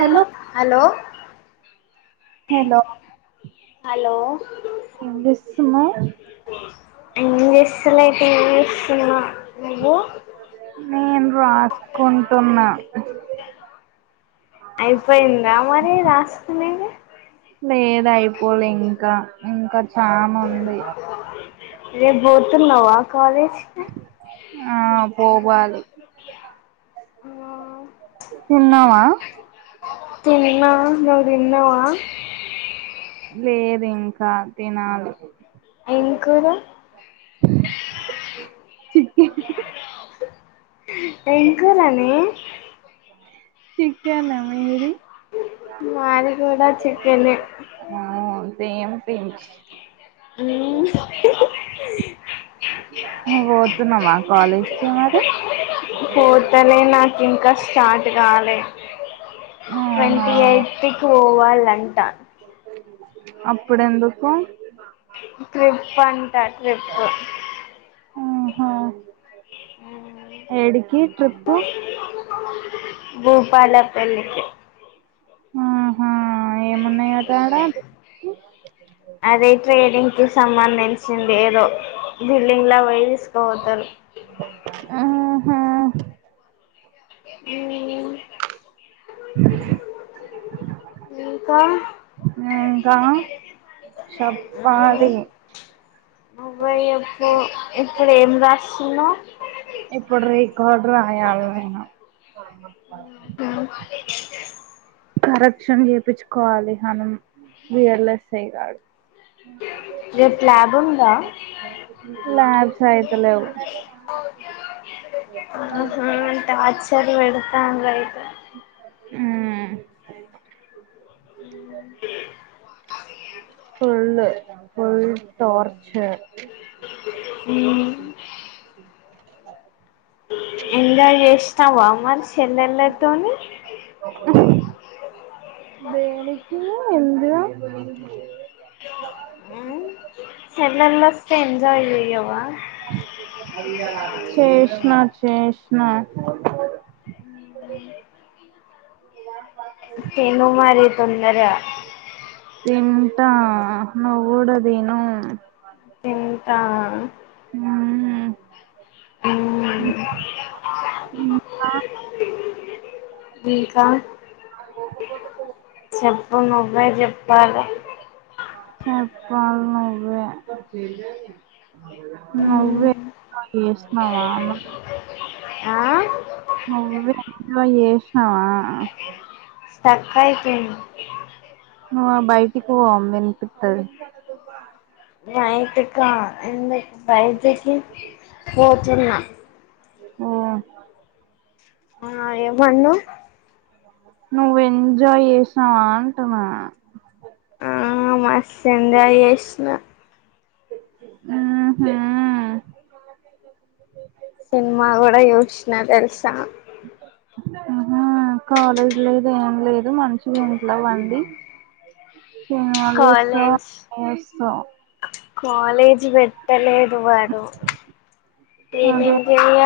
Hello hello hello hello ఏం చేస్తున్నావ్ ఏం చేస్సలే టీవీ చూస్సున్నా నువ్వు ఎమ్ రాసుకుంటున్నా అయిపోయిందా మరి రాసుకునేది లేదు అయిపోలే ఇంకా ఇంకా చానుంది రెప్ భోతున్నవా ఆ పోవాలి ఆ తిన్నవా తిన్నా నువ్ దిన్నవా లేదు ఇంకా తినాలి ఏం కూర చికెన్ ఏం కురనే చికెన్ మీది మాదిగూడ చికెనే. ఫేమస్ హ్మ్ అ నువ్వు పోతున్నవా కాలేజ్కి మరి. పోతలే నాకు ఇంకా స్టార్ట్ కాలే అవునా ట్వంటీ ఎయిట్కి పో పోవాల్నంటా. అప్పుడెందుకు. వాన్ ట చెప్పు ఆహా ఎడికి ట్రిప్పు. భూపాలపెల్లికి ఆహా ఆ ఏమున్నయట ఆడ. అదే ట్రేడింగ్ కి సంబంది చింది ఏదో బిల్డింగ్ లా పోయి తీసుకపోతరు. ఆ ఉ ఇంకా కా షప్పాలి. అబ్బా చెప్పు ఇప్పుడు ఏం రాస్తున్నవు. ఇప్పుడు రికార్డు రాయాలి నేను. ఆ కరెక్షన్ చేపించుకోవాలి మనం విఎల్ఎస్ఐ గాడు రేపు ల్యాబ్ ఉందా ల్యాబ్స్ అయితలేవు ఆహా టార్చర్. పెడతాంరు అయితే హ్ ఫుల్ ఫుల్ టోర్చర్ హ్మ్ ఎంజాయ్ చేస్ స్తావా మన్ష్ చెల్లెలతోని దేనికి నువ్ ఇండ్ల ఏ రాను సర్ నంబర్స్ తె ఎంజాయ్ చేయ్యవా శేష్ నచ్ టేష్ణ అ తొందర తింటా నువ్ కూడ తిను ఇంతా ఊ ఉ ఆ నీకా చెప్పునువ్ రాజ్యం లాంగ అవునవున్లే నువ్వే చేష్ణవా నువ్ ఆ నువ్వే నువ్ చేసినవా స్ట్రక్ ఐపోయింది నువ్ ఆ బయటికి పో వినిపితది వయట్క ఎందుక్ బయటికి పోతున్నా ఆ ఆ ఏమో అన్నవ్ నువ్ ఎంజాయ్ చేసావా అంటున్నా ఆ మస్ ఎంజాయ్ చేష్ణ ఊహు సినిమా కూడా చూసిన తెలుసా ఆహ కాలేజ్ లేదు ఏం లేదు మంచిగా ఇంట్లోవ్వండి సినిమాలు యూస్తవ్ కాలేజ్ అన్ని యూస్తవ్ కాలేజ్ వెట్టలేదు వాడు అదే ఏమేం చెయ్యిలి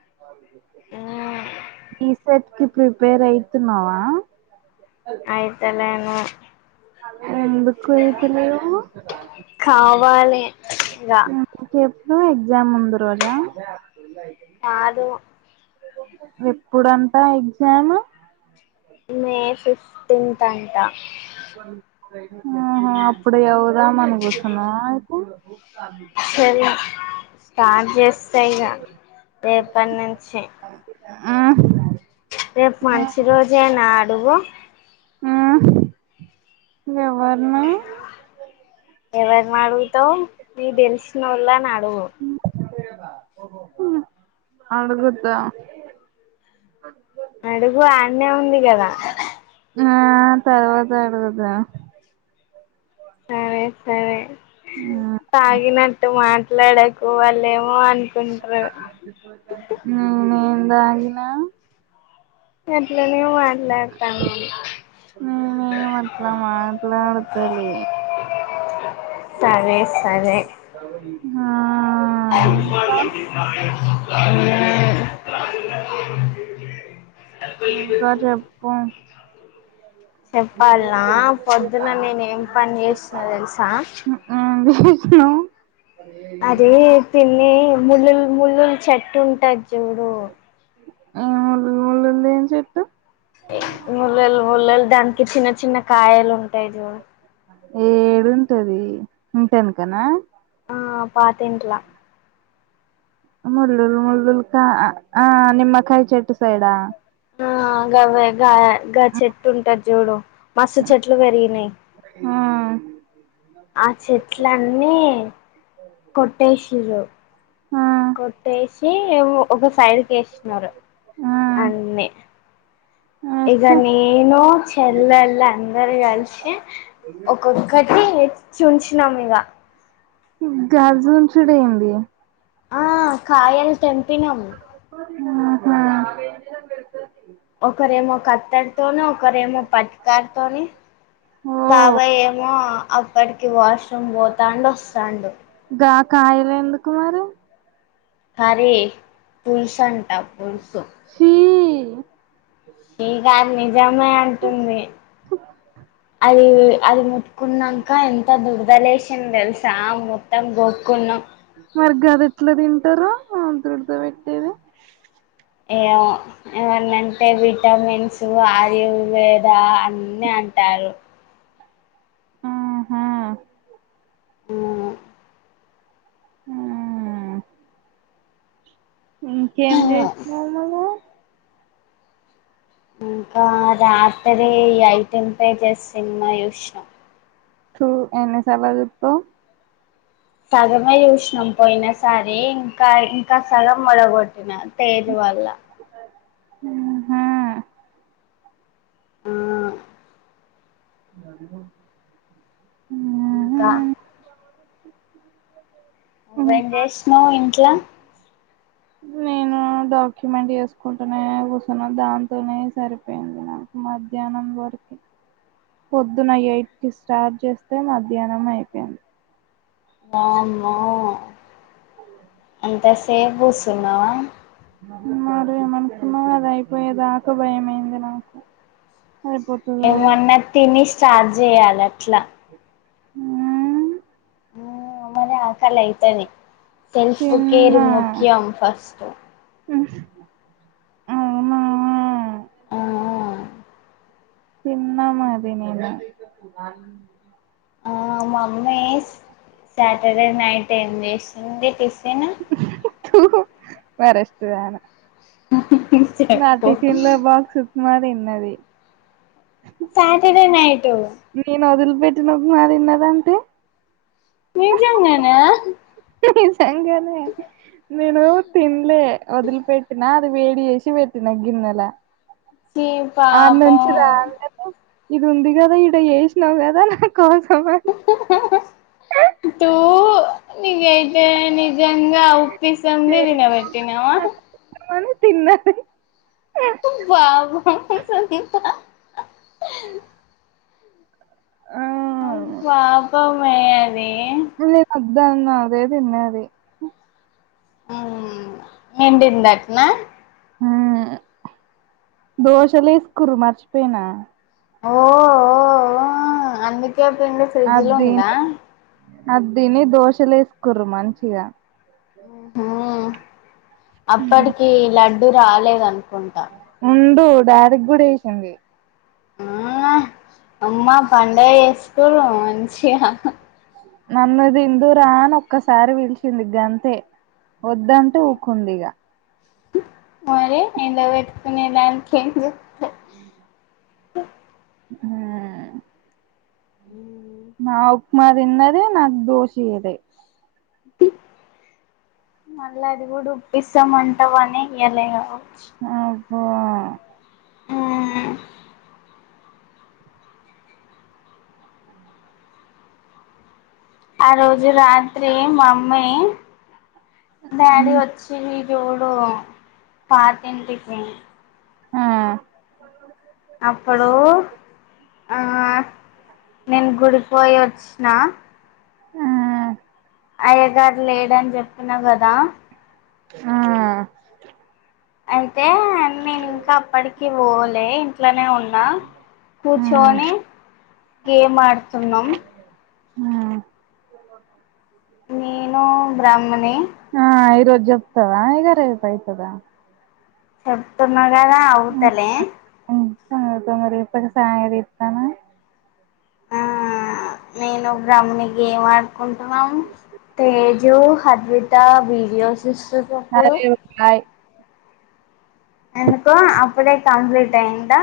ఇటు కాలు జెయ్ ఆ సెట్ కి ప్రిపేర్ అయితునావా అయితలే ఆ ఎందుకు ఇప్పులేవు కావాలి ఇగ మ్మ్ చెప్ ఎగ్జామ్ ముందు రోజా కాదు ఎప్పుడంటా ఎగ్జాము మే ఫిఫ్టీన్త్ అంటా ఆహా అప్పుడుయవ మానుకుసున్నాకు సరే కాన్ జస్సయిగా రేపటి నుంచి ఆ రేపు మంచి రోజేనా దెవ్వ ఆ ఎవరిని ఎవరిని అడుగుతావ్ నీకు తెలిసినోళ్ళని అడుగు అడుగుత అడుగు ఆన్నే ఉంది కదా ఆ తర్వాత అడుగుత సరే సరే తాగినట్టు మా ట్లాడకు వాళ్ళేమో అన్ నా దాగిన ఎట్ల ఇట్లనే మట్లాతాన్నను నేనేం అట్లా మాట్లాడతలే సరే సరే ఆ ఆ ఇంకా ఇంకా చెప్పు చెప్పాల్న పొద్దున నేను ఏం పని చేసిన తెలుసా ఏం చేసినవ్ అదే పిన్ని ముళ్లులు ముళ్ళుల్ చెట్టు ఉంటది చూడు ఆ ముల్లులు ముల్లులు ఏం చెట్టు మొలలు మొలలు దాన్కి చిన్న చిన్న కాయలు ఉంటాయి జూడు ఏడుంటది ఇంటెనుకనా ఆ పాతింట్ల ముళ్లుల్ ముళ్ళుల్ కా ఆ నిమ్మకాయ చెట్టు సైడా? ఆ గవె గా గ చెట్టు ఉంటది చూడు. మస్తు చెట్లు పెరిగినయి. మ్మ్ ఆ చెట్లన్ని కొట్టేసిర్రు ఆ కొట్టేసి ఒక సైడ్కి వేసినరు ఆ అన్నీ ఇక ఏస్తే నేను చెల్లెళ్ళందరు కలిసి ఒక్కొక్క టి చుంచినాం ఇగ గాజు చుంచుడు ఏంది ఆ కాయలు తెంపినాం ఆహా ఒకరేమో కత్తెర్ తోని, ఒకరేమో పట్కారు తోని, ఓ బాబాయ్ ఏమో, అప్ ప్పటికి వాష్రూమ్ పోతాండు వస్సాండు కాయలు ఎందుకు మరి కర్రీ పుల్సు అంటా పులుసు ఛీ చీగాన్నే జామ్మాయ్ అంటుంది అది అది ముట్టుకున్నాంక ఎంత దురదలేషింది తెలుసా మొత్తం గోక్కున్నాం మరి గాది ఎట్లా తింటారు ఆ దుడద పెట్టేది ఏ ఏమన్నంటే విటమిన్స్ ఆయుర్వేద అన్ని అంటారు. ఆహా ఆహా హ్మ్మ్ ఇంకేం చేసినావు మరి నువ్వు ఇంకా రాత్రి ఐటీన్ పేజెస్ సినిమా చూసినం తూ ఎన్ని సార్లు చెప్తావ్ సగమే చూసినం పోయినా సారి ఇంకా ఇంకా సగం మొడగొట్టిన తేజ్ వల్ల హ్మ్మ్ హా ఆ దదిపో ఇంకా అవ్వ ఏంచేస్తున్నవ్ ఇంట్ల నేను డాక్యుమెంట్ వేసుకుంటూనే కూర్చున్నా దాంతోనే సరిపోయింది నాకు మధ్యాహ్నం వరకి. పొద్దున ఎయిట్ కి స్టార్ట్ చేస్తే మధ్యాహ్నం అయిపోయింది ఆ మా అంత సేపూ కుసున్నా మరి ఏమనుకున్నావు అది అయిపోయేదాకా భయమయింది నాకు అయిపోతదో లేదో ఏమన్న తినిస్ స్టార్ట్ జెయ్యీలి అట్లా మ్మ్ మ్మ్ మలి ఆకలి అయితది సెల్ఫ్ కేేరు తిన్నా ముఖ్యం ఫస్ట్ అవునా ఆ తిన్నాము అదే నేను ఆ మమ్మీ సాటర్డే నైట్ ఏం చేసింది టిఫ్ ఫిన్ తుఁ వరస్ట్ దాన నా చెప్పు టిఫిన్ల బాక్స్ ఉమా తిన్నది. సటర్డే నై నేను అదిల్ పెట్టిన ఉమా తిన్నదంటే నిజంగానా జంగానే నేను తిన్లే వదిలిపెట్టినా వేడి వేసి వెట్టిన గిన్నెలా ఛీ ఆనుంచి పాపం రాదు రేపు. ఇది ఉంది కదా ఈడ జేసినావు కదా నా కోసంమనే నీగైతే నిజంగా ఉప్పిసంది చేసినావు తినబెట్టిన్నవా నా కోసం అని తిన్నది వా వా సంత ఆ ఆ పాపమే అదీ నేను వద్దన్నా అదే తిన్నది. మ్మ్ నిండిందట్నా హ దోశలు వేసుకురు మర్చిపోయినా ఓఓ అ ఇంకా పిండి ఫ్రిడ్జ్ లో ఉందా అ దీని దోశలే వేసుకోర మంచిగా ఉమ్ అప్పటికి లడ్ అ రాలేదంట కొంట ప్పు డాడి కూడా వేసింది ఆ అమ్మా పండగ చేస్కో మంచిగా నన్ను తిందురా అని ఒక్కసారి పిలిచింది ఇ గ అంతే వద్దంటే ఊకుంది ఇక మరి ఎండబెట్టుకునే దానికి ఎందుకు హ్మ్ ఆ హ్మ్ మాదిన్నదే నాకు దోష ఇదే మళ్ళీ అది కూడా ఉప్పిస్తామంటావ అని ఇయ్యలే ఆ హ్మ్ అ ఆ రోజు రాత్రి మమ్మీ డాడి వచ్చి చూడు పాతింటికి ఆ అప్పుడు ఆ నేను గుడి పోయి వచ్చిన ఆ అయ్యగారు లేడని చెప్పిన కదా ఆ అ అయితే నేను ఇంకా అప్పటికి పోలే ఇంట్లోనే ఉన్నా కూర్చొని గేమ్ ఆడుతున్నాం హ్మ్ నేను బ్రహ్మని ఆ ఈరోజ జెప్తవా రేపైతదా చెతన్నా అకాదా అవుతలే అ తొ రేపటికి సాగదీసన ఆ నేను బ్రాహ్మిణి గేమ్ ఆడుకుంటున్నాం తేజు హద్వి ఇట్ట వీడియోస్ ఇస్తుటప్పుడు సరే బాయ్ అనుకో అప్పుడే కంప్లీట్ అయందా